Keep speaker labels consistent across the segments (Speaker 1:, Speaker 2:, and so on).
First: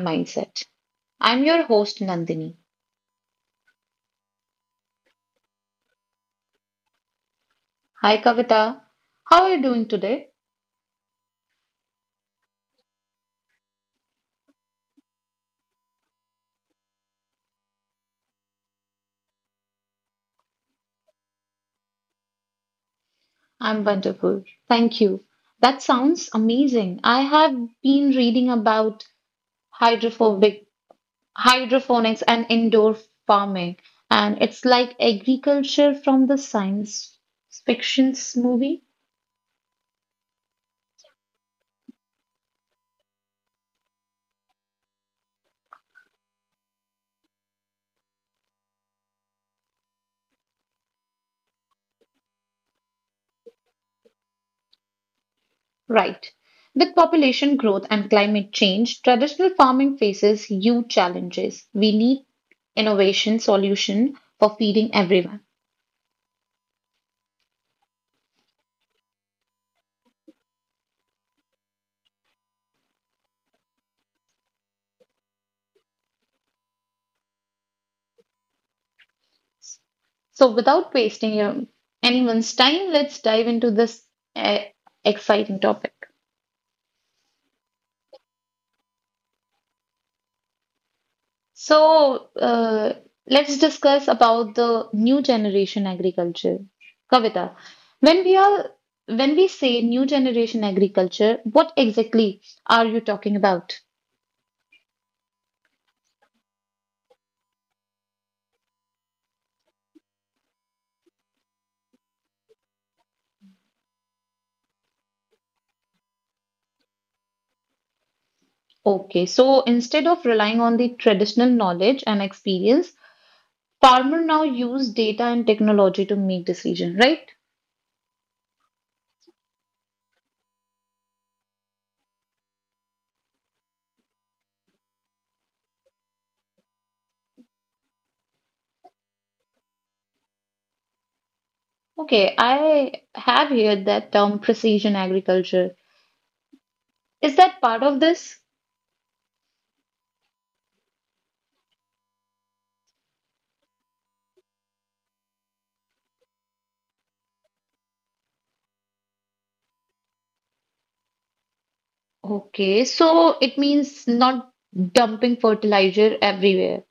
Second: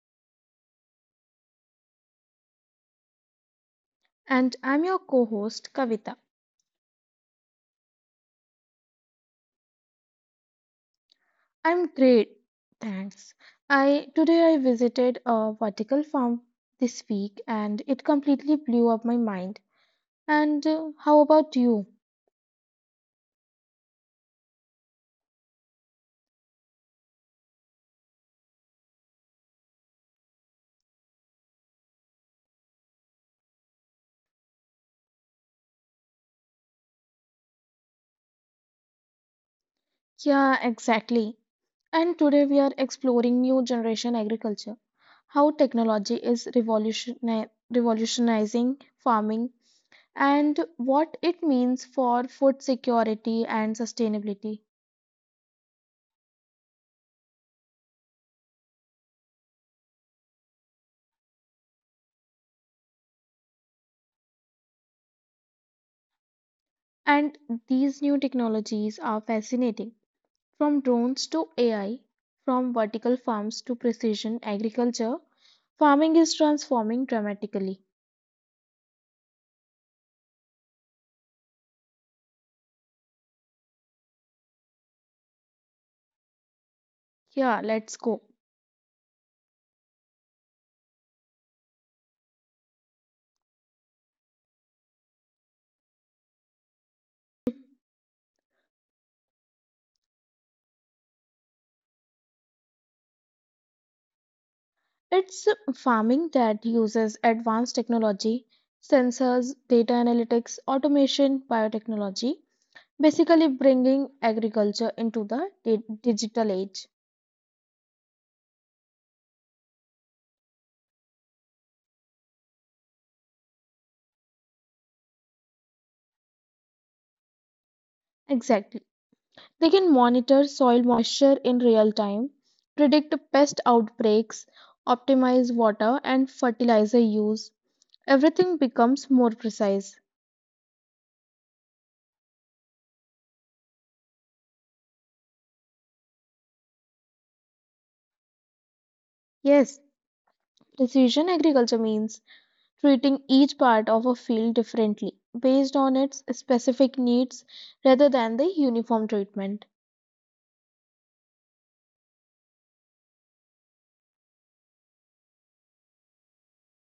Speaker 1: Mindset. I'm your host, Nandini.
Speaker 2: And I'm your co-host Kavita.
Speaker 1: Hi, Kavita. How are you doing today?
Speaker 2: I'm great, thanks. I today I visited a vertical farm this week, and it completely blew up my mind. And how about you?
Speaker 1: I'm wonderful. Thank you. That sounds amazing. I have been reading about hydrophobic, hydroponics and indoor farming, and it's like agriculture from the science fiction movie.
Speaker 2: Yeah, exactly. And today we are exploring new generation agriculture, how technology is revolutionizing farming and what it means for food security and sustainability.
Speaker 1: Right. With population growth and climate change, traditional farming faces huge challenges. We need innovation solution for feeding everyone.
Speaker 2: And these new technologies are fascinating. From drones to AI, from vertical farms to precision agriculture, farming is transforming dramatically.
Speaker 1: So without wasting your, anyone's time, let's dive into this uh, exciting topic.
Speaker 2: Yeah, let's go.
Speaker 1: So let's discuss about the new generation agriculture. Kavita, when we are when we say new generation agriculture, what exactly are you talking about?
Speaker 2: It's farming that uses advanced technology, sensors, data analytics, automation, biotechnology, basically bringing agriculture into the digital age.
Speaker 1: Okay, so instead of relying on the traditional knowledge and experience, farmer now use data and technology to make decision, right?
Speaker 2: Exactly. They can monitor soil moisture in real time, predict pest outbreaks, optimize water and fertilizer use. Everything becomes more precise.
Speaker 1: Okay, I have heard that term precision agriculture. Is that part of this?
Speaker 2: Yes, precision agriculture means treating each part of a field differently based on its specific needs rather than the uniform treatment.
Speaker 1: Okay, so it means not dumping fertilizer everywhere,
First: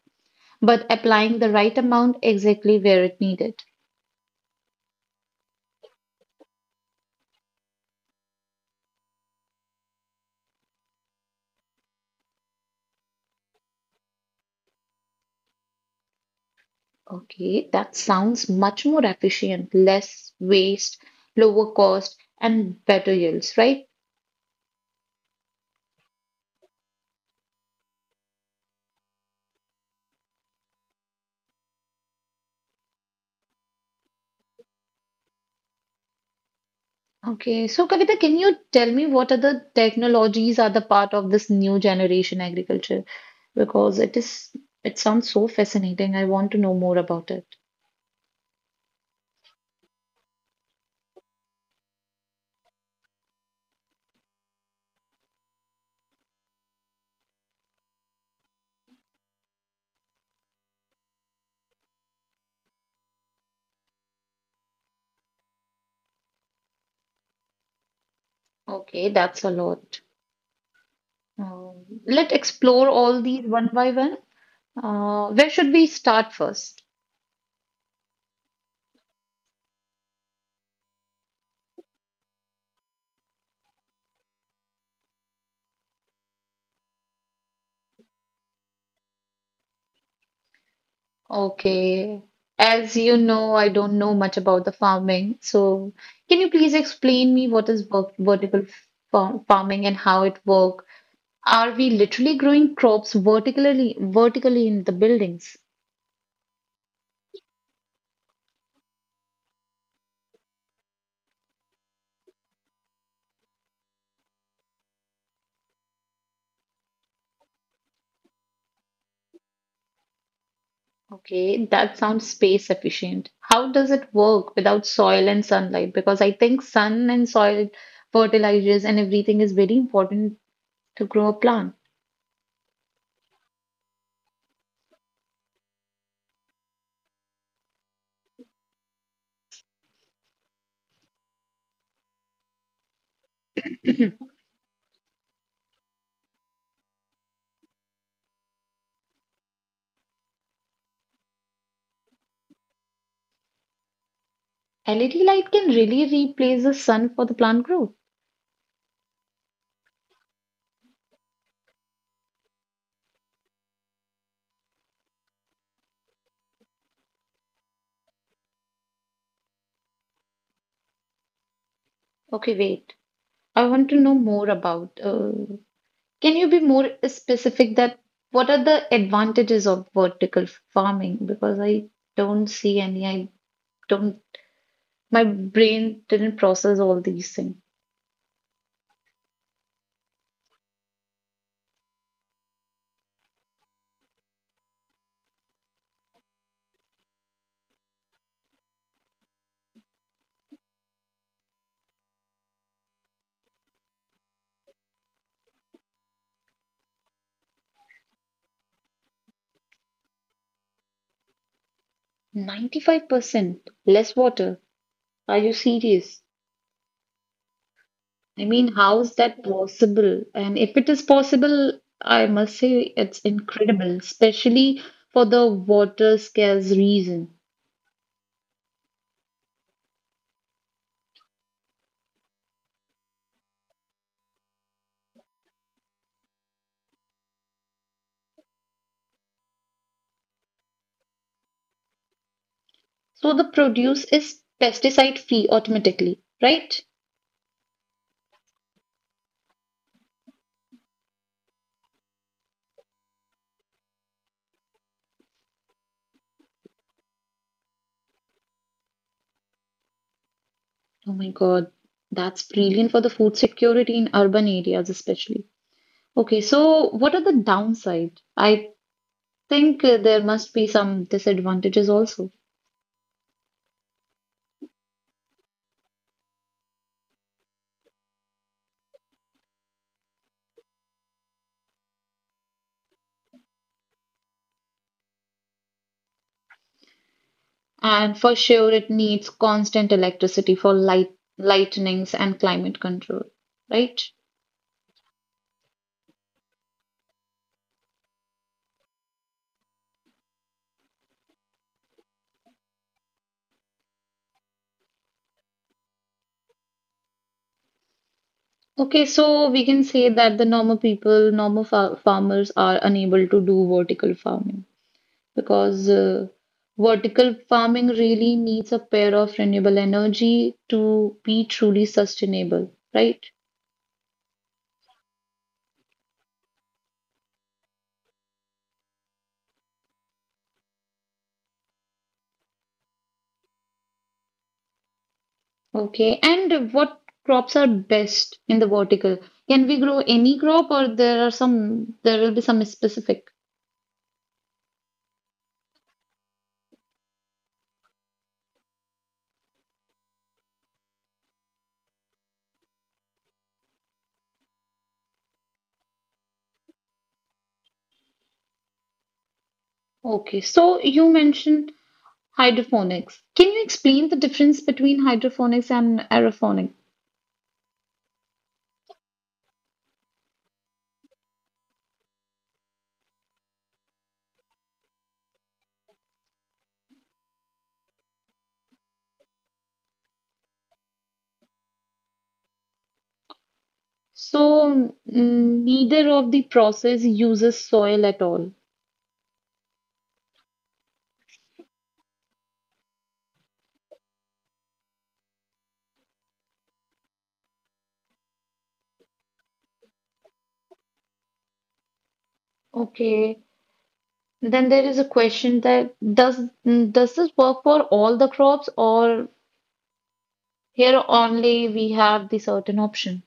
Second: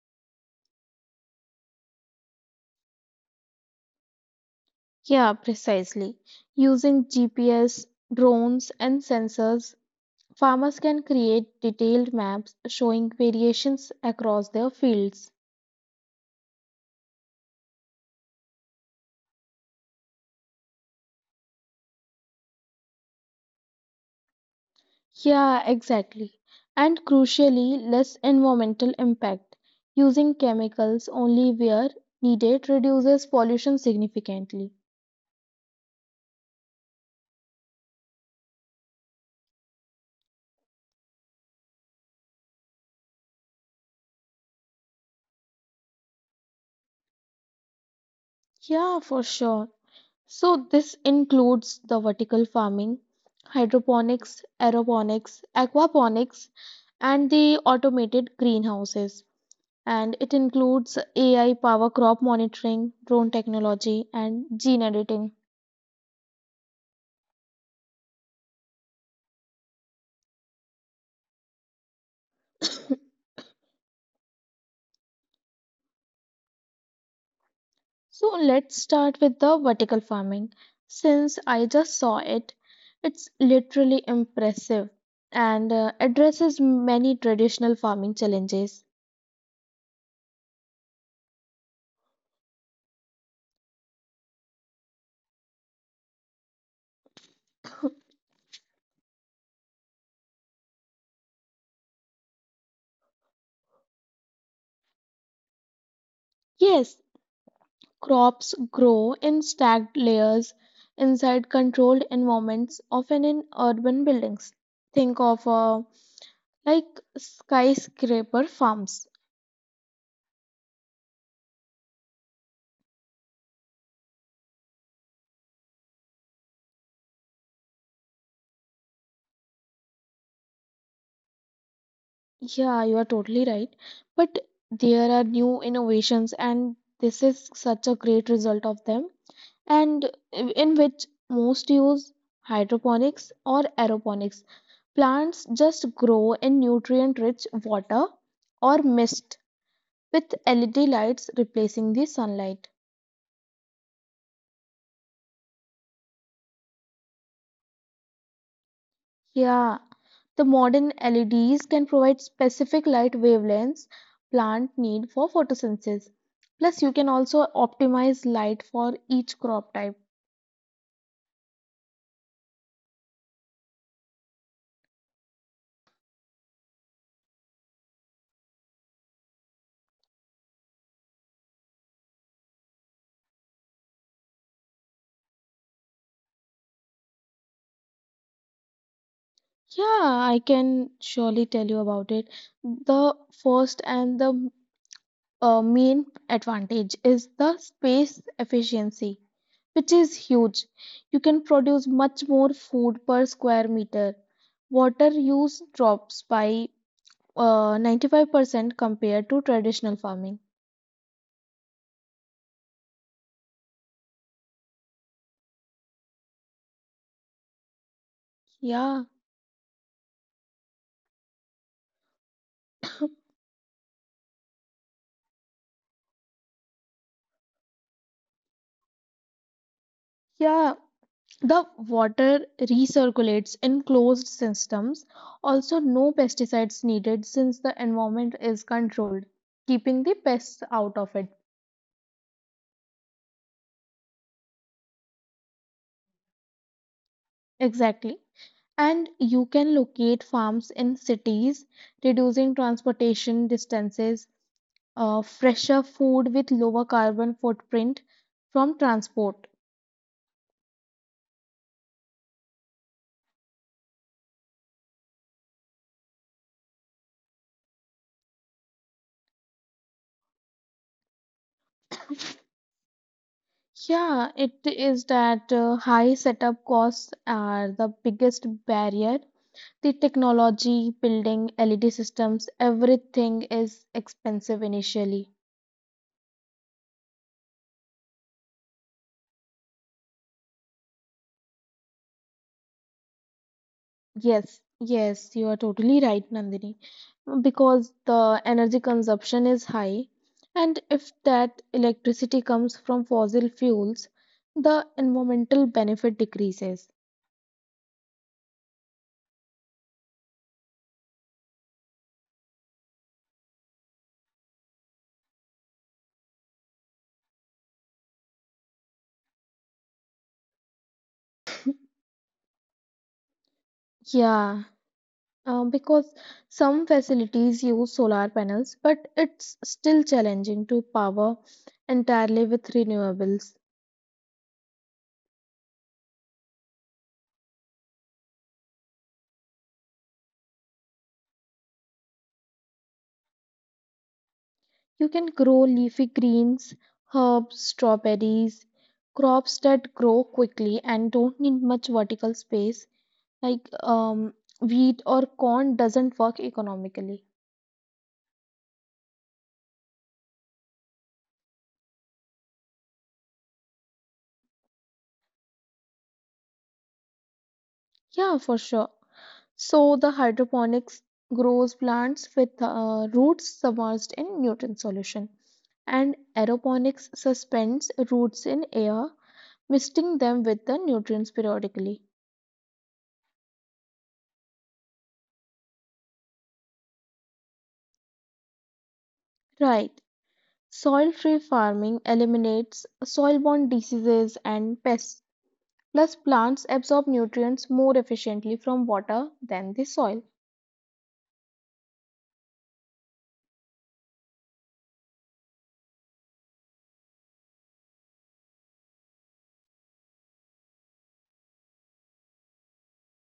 Speaker 1: but applying the right amount exactly where it needed.
Speaker 2: Yeah, precisely. Using GPS, drones, and sensors, farmers can create detailed maps showing variations across their fields.
Speaker 1: Okay, that sounds much more efficient, less waste, lower cost, and better yields, right?
Speaker 2: Yeah, exactly. And crucially, less environmental impact. Using chemicals only where needed reduces pollution significantly.
Speaker 1: Okay, so Kavita, can you tell me what are the technologies are the part of this new generation agriculture? Because it is, it sounds so fascinating. I want to know more about it.
Speaker 2: Yeah, for sure. So, this includes the vertical farming, hydroponics, aeroponics, aquaponics, and the automated greenhouses. And it includes AI power crop monitoring, drone technology, and gene editing.
Speaker 1: Okay, that's a lot. Let's explore all these one by one. Where should we start first?
Speaker 2: So let's start with the vertical farming. Since I just saw it, it's literally impressive and addresses many traditional farming challenges.
Speaker 1: Okay, as you know, I don't know much about the farming. So, can you please explain me what is vertical fa farming and how it work? Are we literally growing crops vertically in the buildings?
Speaker 2: Yes, crops grow in stacked layers inside controlled environments, often in urban buildings. Think of like skyscraper farms.
Speaker 1: Okay, that sounds space efficient. How does it work without soil and sunlight? Because I think fertilizers and everything is very important to grow a plant.
Speaker 2: Yeah, you are totally right. But there are new innovations, and this is such a great result of them, and in which most use hydroponics or aeroponics. Plants just grow in nutrient rich water or mist with LED lights replacing the sunlight.
Speaker 1: LED light can really replace the sun for the plant growth.
Speaker 2: Yeah, the modern LEDs can provide specific light wavelengths plant need for photosynthesis. Plus, you can also optimize light for each crop type.
Speaker 1: Okay, wait. I want to know more about. Can you be more specific that what are the advantages of vertical farming? Because I don't see any. I don't My brain didn't process all these things.
Speaker 2: Yeah, I can surely tell you about it. The first and the main advantage is the space efficiency, which is huge. You can produce much more food per square meter. Water use drops by 95% compared to traditional farming.
Speaker 1: 95% less water. Are you serious? I mean, how
Speaker 2: Yeah,
Speaker 1: is that possible? And if it is possible, I must say it's incredible, especially for the water scarce reason.
Speaker 2: yeah. The water recirculates in closed systems. Also, no pesticides needed since the environment is controlled, keeping the pests out of it.
Speaker 1: So the produce is pesticide free automatically, right?
Speaker 2: Exactly. And you can locate farms in cities, reducing transportation distances, fresher food with lower carbon footprint from transport.
Speaker 1: Oh my God, that's brilliant for the food security in urban areas, especially. Okay, so what are the downside? I think there must be some disadvantages also.
Speaker 2: Yeah, it is that high setup costs are the biggest barrier. The technology, building LED systems, everything is expensive initially.
Speaker 1: And for sure, it needs constant electricity for light, lightnings and climate control, right?
Speaker 2: Yes, yes, you are totally right, Nandini. Because the energy consumption is high, and if that electricity comes from fossil fuels, the environmental benefit decreases.
Speaker 1: Okay, so we can say that normal fa farmers are unable to do vertical farming because vertical farming really needs a pair of renewable energy to be truly sustainable, right?
Speaker 2: Yeah, because some facilities use solar panels, but it's still challenging to power entirely with renewables.
Speaker 1: Okay, and what crops are best in the vertical? Can we grow any crop or there will be some specific?
Speaker 2: You can grow leafy greens, herbs, strawberries, crops that grow quickly and don't need much vertical space. Like wheat or corn doesn't work economically.
Speaker 1: Okay, so you mentioned hydroponics. Can you explain the difference between hydroponics and aeroponics?
Speaker 2: Yeah, for sure. So the hydroponics grows plants with roots submerged in nutrient solution, and aeroponics suspends roots in air, misting them with the nutrients periodically.
Speaker 1: So, neither of the process uses soil at all.
Speaker 2: Right. Soil-free farming eliminates soil-borne diseases and pests. Plus, plants absorb nutrients more efficiently from water than the soil.
Speaker 1: Okay. Then there is a question that does this work for all the crops or here only we have the certain option?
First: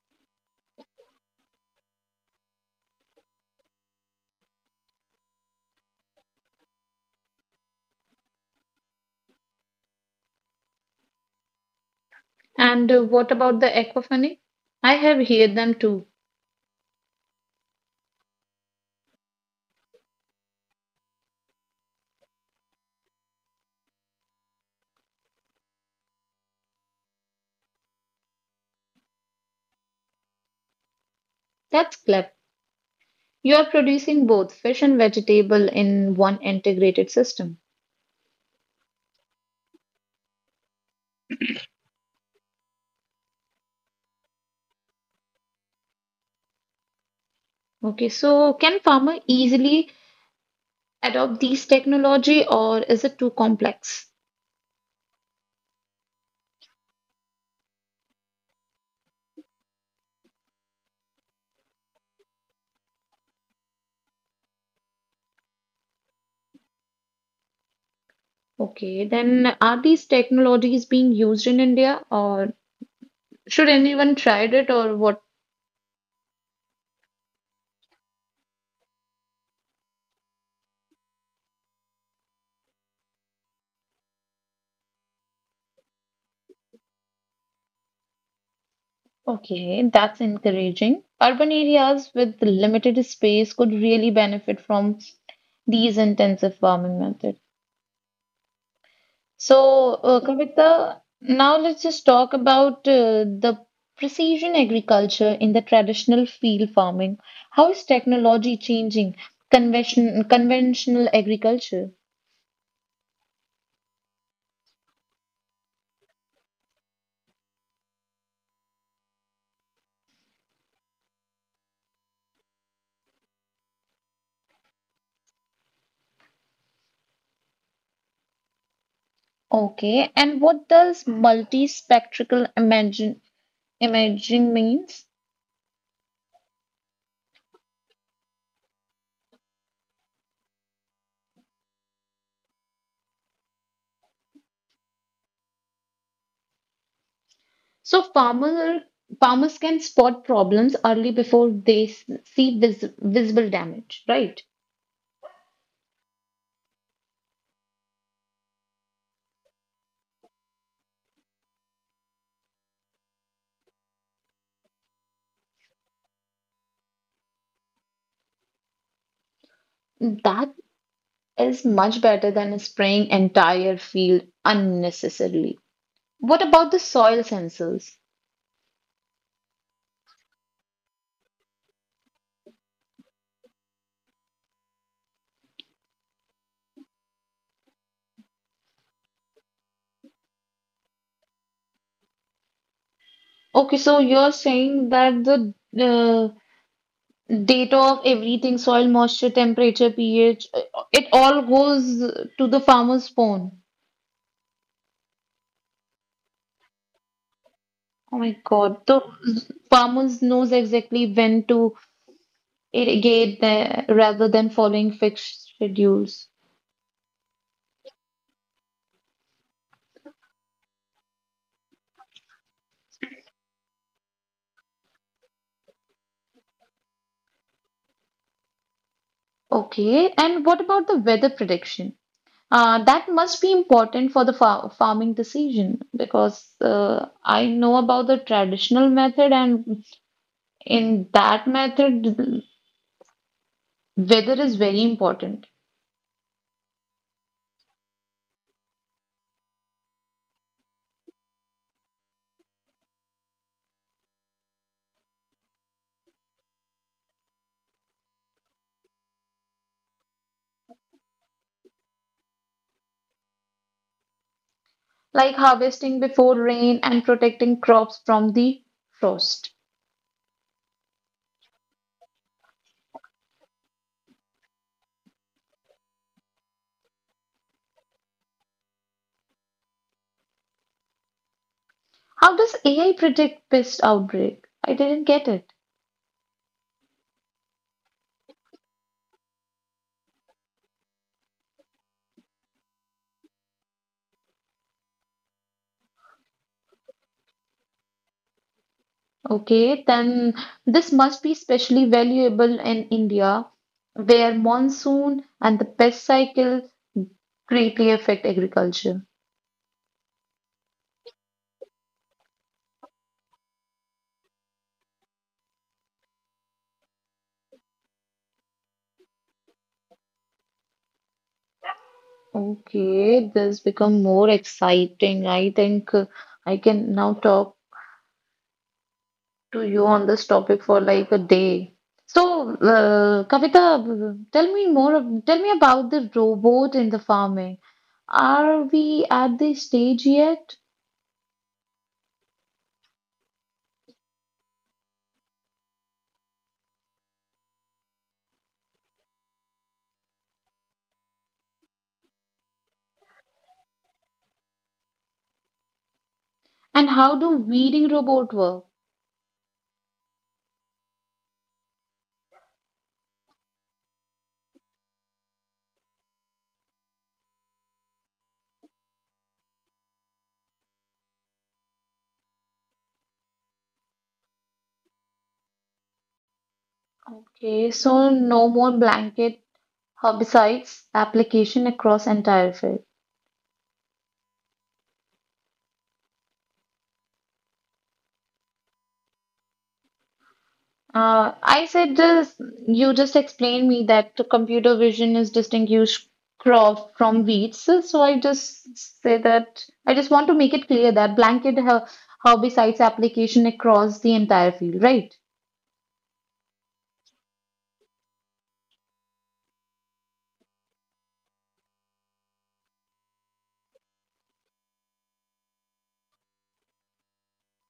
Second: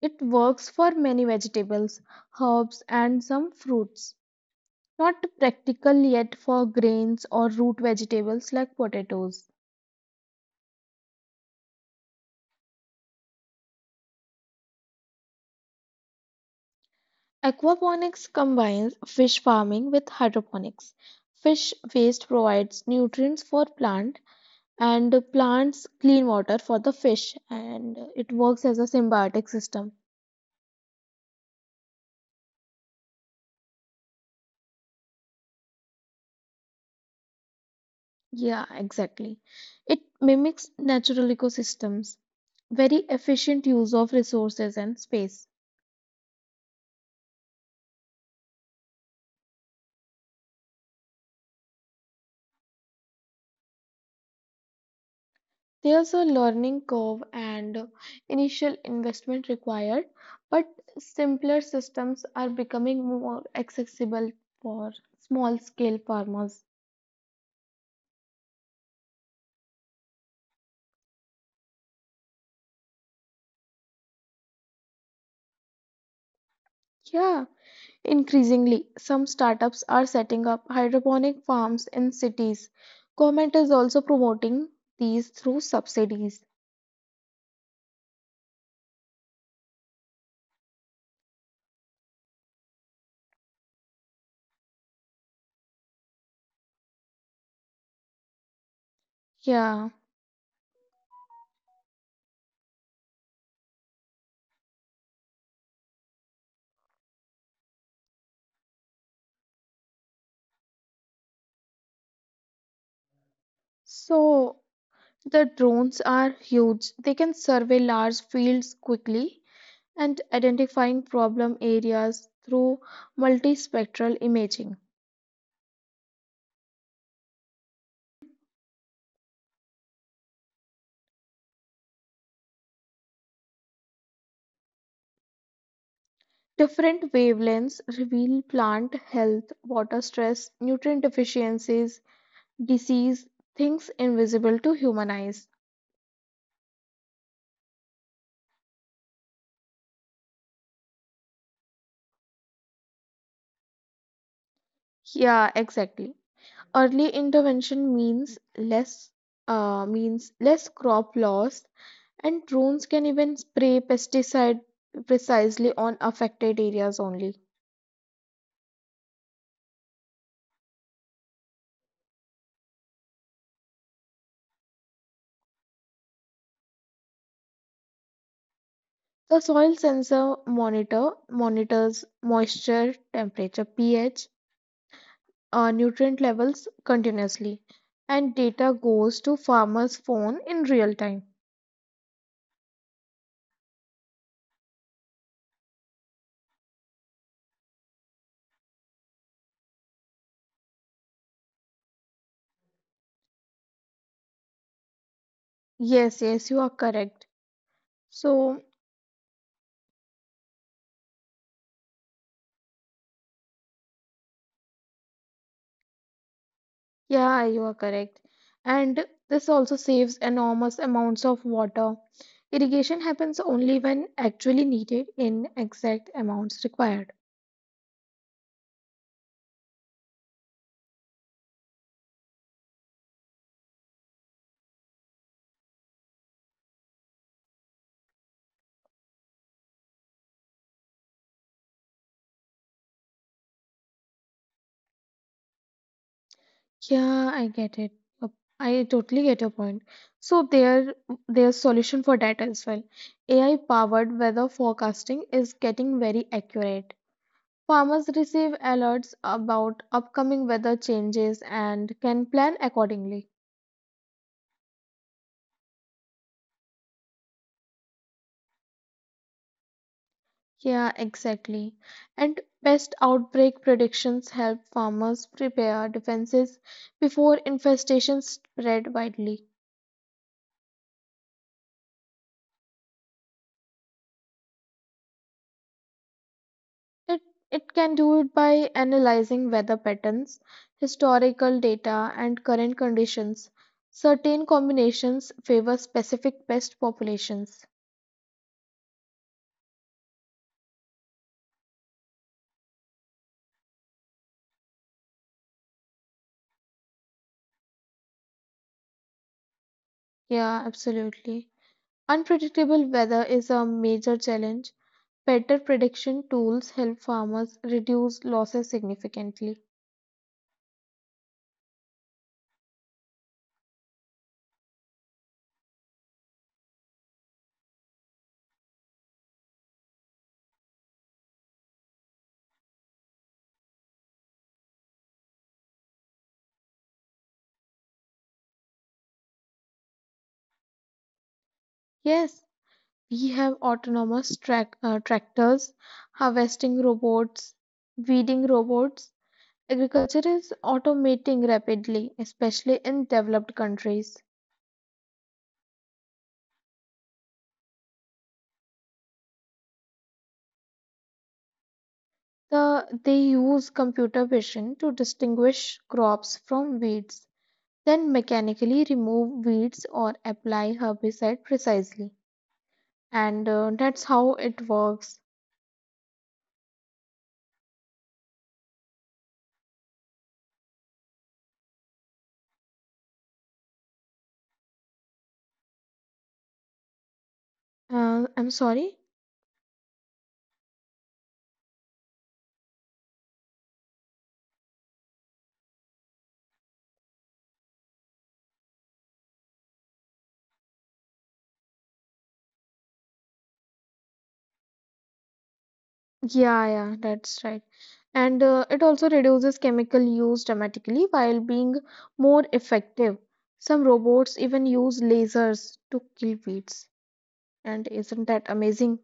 Speaker 2: It works for many vegetables, herbs, and some fruits. Not practical yet for grains or root vegetables like potatoes.
Speaker 1: And what about the aquaponics? I have heard them too.
Speaker 2: Aquaponics combines fish farming with hydroponics. Fish waste provides nutrients for plant, and plants clean water for the fish, and it works as a symbiotic system.
Speaker 1: That's clever. You are producing both fish and vegetable in one integrated system.
Speaker 2: Yeah, exactly. It mimics natural ecosystems. Very efficient use of resources and space.
Speaker 1: Okay, so can farmer easily adopt these technology or is it too complex?
Speaker 2: There's a learning curve and initial investment required, but simpler systems are becoming more accessible for small scale farmers.
Speaker 1: Okay, then are these technologies being used in India or should anyone tried it or what?
Speaker 2: Yeah, increasingly, some startups are setting up hydroponic farms in cities. Government is also promoting these through subsidies.
Speaker 1: Okay, that's encouraging. Urban areas with limited space could really benefit from these intensive farming methods.
Speaker 2: Yeah,
Speaker 1: So, Kavita, now let's just talk about the precision agriculture in the traditional field farming. How is technology changing conventional agriculture?
Speaker 2: so the drones are huge. They can survey large fields quickly and identifying problem areas through multispectral imaging.
Speaker 1: Okay, and what does imaging means?
Speaker 2: Different wavelengths reveal plant health, water stress, nutrient deficiencies, disease, things invisible to human eyes.
Speaker 1: So, farmers can spot problems early before they see visible damage, right?
Speaker 2: Yeah, exactly. Early intervention means less crop loss, and drones can even spray pesticide precisely on affected areas only.
Speaker 1: That is much better than spraying entire field unnecessarily. What about the soil sensors?
Speaker 2: The soil sensor monitors moisture, temperature, pH, nutrient levels continuously, and data goes to farmer's phone in real time.
Speaker 1: Okay, so you're saying that the uh, data of everything, soil moisture, temperature, pH, it all goes to the farmer's phone.
Speaker 2: Yes, yes, you are correct.
Speaker 1: Oh my
Speaker 2: So,
Speaker 1: God, the farmers knows exactly when to irrigate the, rather than following fixed schedules.
Speaker 2: yeah, you are correct. And this also saves enormous amounts of water. Irrigation happens only when actually needed in exact amounts required.
Speaker 1: Okay, and what about the weather prediction? That must be important for the fa farming decision because I know about the traditional method, and in that method, weather is very important,
Speaker 2: Yeah, I get it. Uh, I totally get your point. So there's solution for that as well. AI-powered weather forecasting is getting very accurate. Farmers receive alerts about upcoming weather changes and can plan accordingly.
Speaker 1: like harvesting before rain and protecting crops from the frost.
Speaker 2: Yeah, exactly. And pest outbreak predictions help farmers prepare defenses before infestations spread widely.
Speaker 1: How does AI predict pest outbreak? I didn't get it.
Speaker 2: It, it can do it by analyzing weather patterns, historical data, and current conditions. Certain combinations favor specific pest populations.
Speaker 1: Okay, then this must be especially valuable in India, where monsoon and the pest cycle greatly affect agriculture.
Speaker 2: Yeah, absolutely. Unpredictable weather is a major challenge. Better prediction tools help farmers reduce losses significantly.
Speaker 1: Okay, this become more exciting. I think I can now talk to you on this topic for like a day. So, Kavita, tell me more, tell me about the robot in the farming. Are we at the stage yet?
Speaker 2: Yes, we have autonomous tractors, harvesting robots, weeding robots. Agriculture is automating rapidly, especially in developed countries.
Speaker 1: And how do weeding robot work?
Speaker 2: They use computer vision to distinguish crops from weeds, then mechanically remove weeds or apply herbicide precisely. And that's how it works.
Speaker 1: Okay, so no more blanket herbicides application across entire field.
Speaker 2: I'm sorry?
Speaker 1: I said this, you just explained me that the computer vision is distinguished crop from weeds. So I just say that I just want to make it clear that blanket herbicides application across the entire field, right?
Speaker 2: Yeah, yeah, that's right. And it also reduces chemical use dramatically while being more effective. Some robots even use lasers to kill weeds. And isn't that amazing?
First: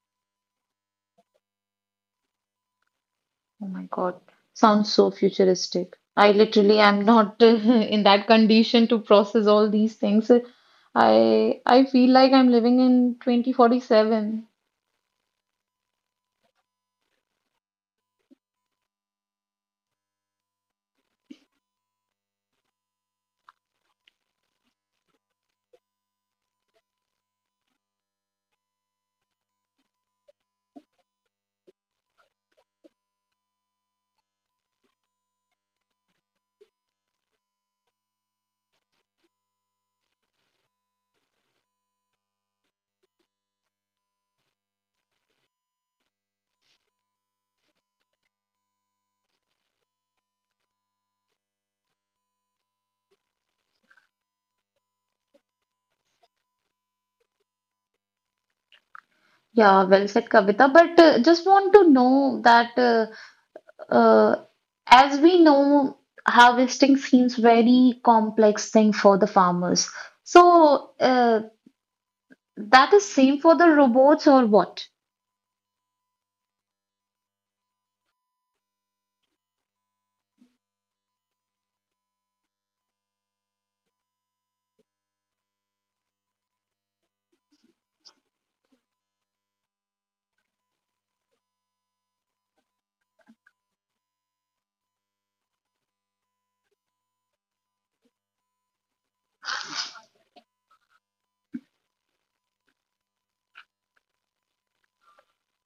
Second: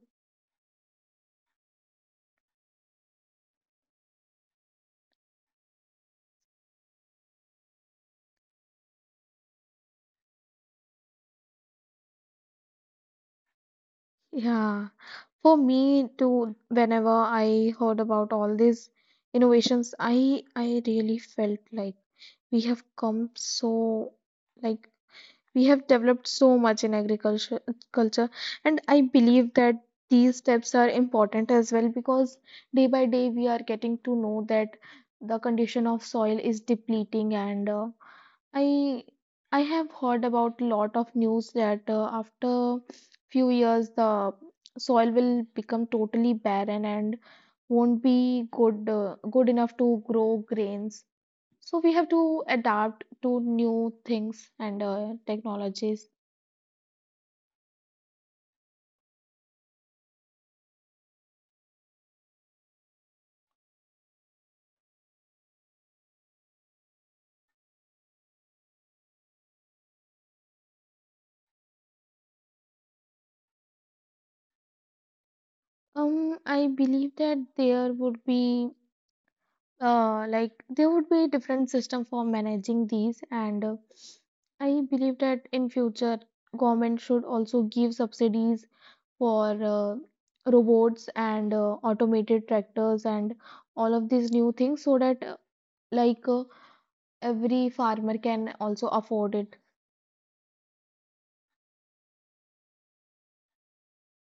Speaker 1: Oh my God, sounds so futuristic. I literally am not in that condition to process all these things. I feel like I'm living in 2047.
Speaker 2: Yeah. For me too, whenever I heard about all these innovations, I really felt like we have come so, like, we have developed so much in agriculture culture, and I believe that these steps are important as well, because day by day we are getting to know that the condition of soil is depleting, and I have heard about lot of news that after few years the soil will become totally barren and won't be good good enough to grow grains. So we have to adapt to new things and technologies.
Speaker 1: Yeah, well said, Kavita. But just want to know that. Uh, as we know, harvesting seems very complex thing for the farmers. So that is same for the robots or what?
Speaker 2: I believe that there would be like there would be different system for managing these, and I believe that in future government should also give subsidies for robots and automated tractors and all of these new things so that like every farmer can also afford it.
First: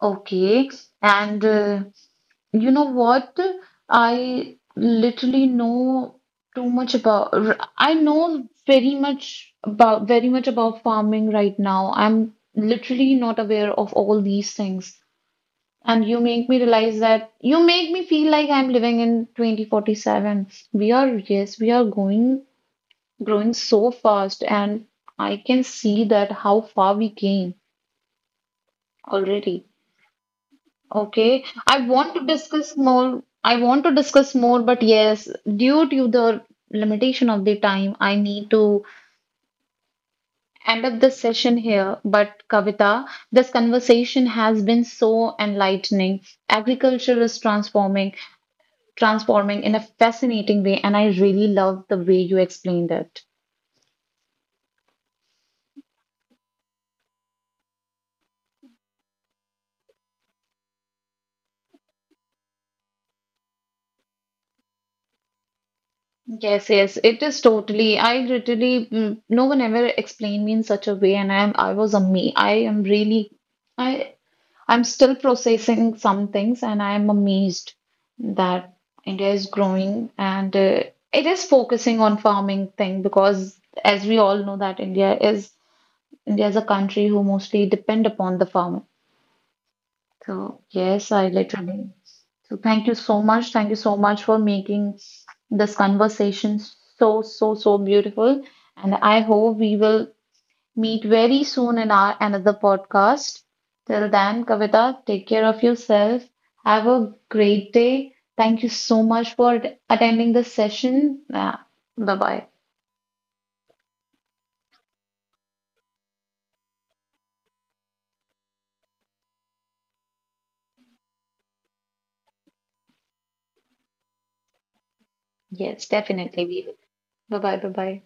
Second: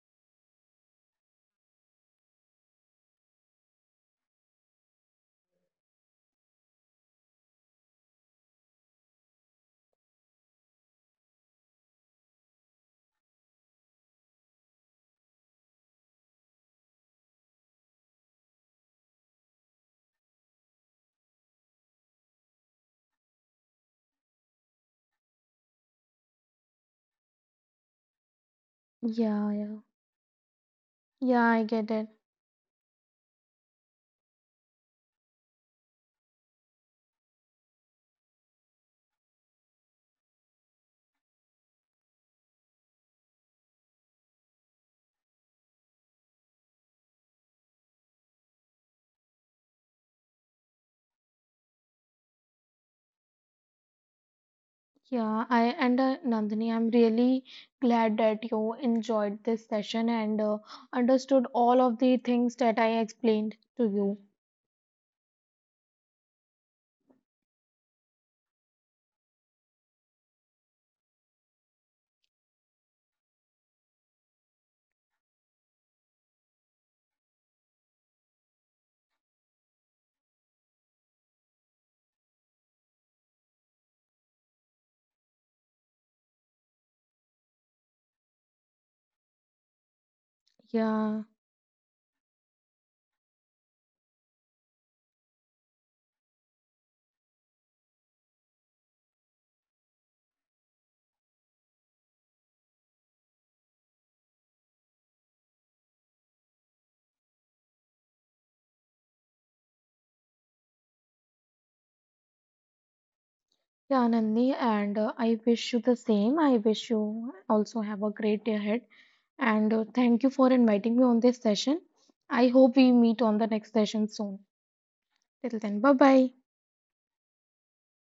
Speaker 1: Okay, and you know what? I literally know too much about. I know very much about farming right now. I'm literally not aware of all these things. And you make me feel like I'm living in 2047. We are, yes, we are growing so fast, and I can see that how far we came
Speaker 2: Yeah,
Speaker 1: already.
Speaker 2: yeah,
Speaker 1: Okay,
Speaker 2: yeah, I
Speaker 1: I
Speaker 2: get it.
Speaker 1: want to discuss more. I want to discuss more, but yes, due to the limitation of the time, I need to end up this session here. But Kavita, this conversation has been so enlightening. Agriculture is transforming. Transforming in a fascinating way, and I really love the way you explained it.
Speaker 2: Yeah, I and nandini I'm really glad that you enjoyed this session and understood all of the things that I explained to you.
Speaker 1: Yes, yes, it is totally. No one ever explained me in such a way, and I'm, I was a me. I am really, I, I'm still processing some things, and I'm amazed that India is growing and it is focusing on farming thing because, as we all know, that India is a country who mostly depend upon the farming. So yes,
Speaker 2: Yeah.
Speaker 1: I literally. So thank you so much. Thank you so much for making this conversation so beautiful. And I hope we will meet very soon in our another podcast. Till then, Kavita, take care of yourself. Have a great day. Thank you so much for attending this session. Yeah. Bye bye.
Speaker 2: Yeah, Nandini, and I wish you the same. I wish you also have a great day ahead. And thank you for inviting me on this session. I hope we meet on the next session soon. Till then,
Speaker 1: Yes,
Speaker 2: bye bye.
Speaker 1: definitely we will. Bye bye. Bye bye.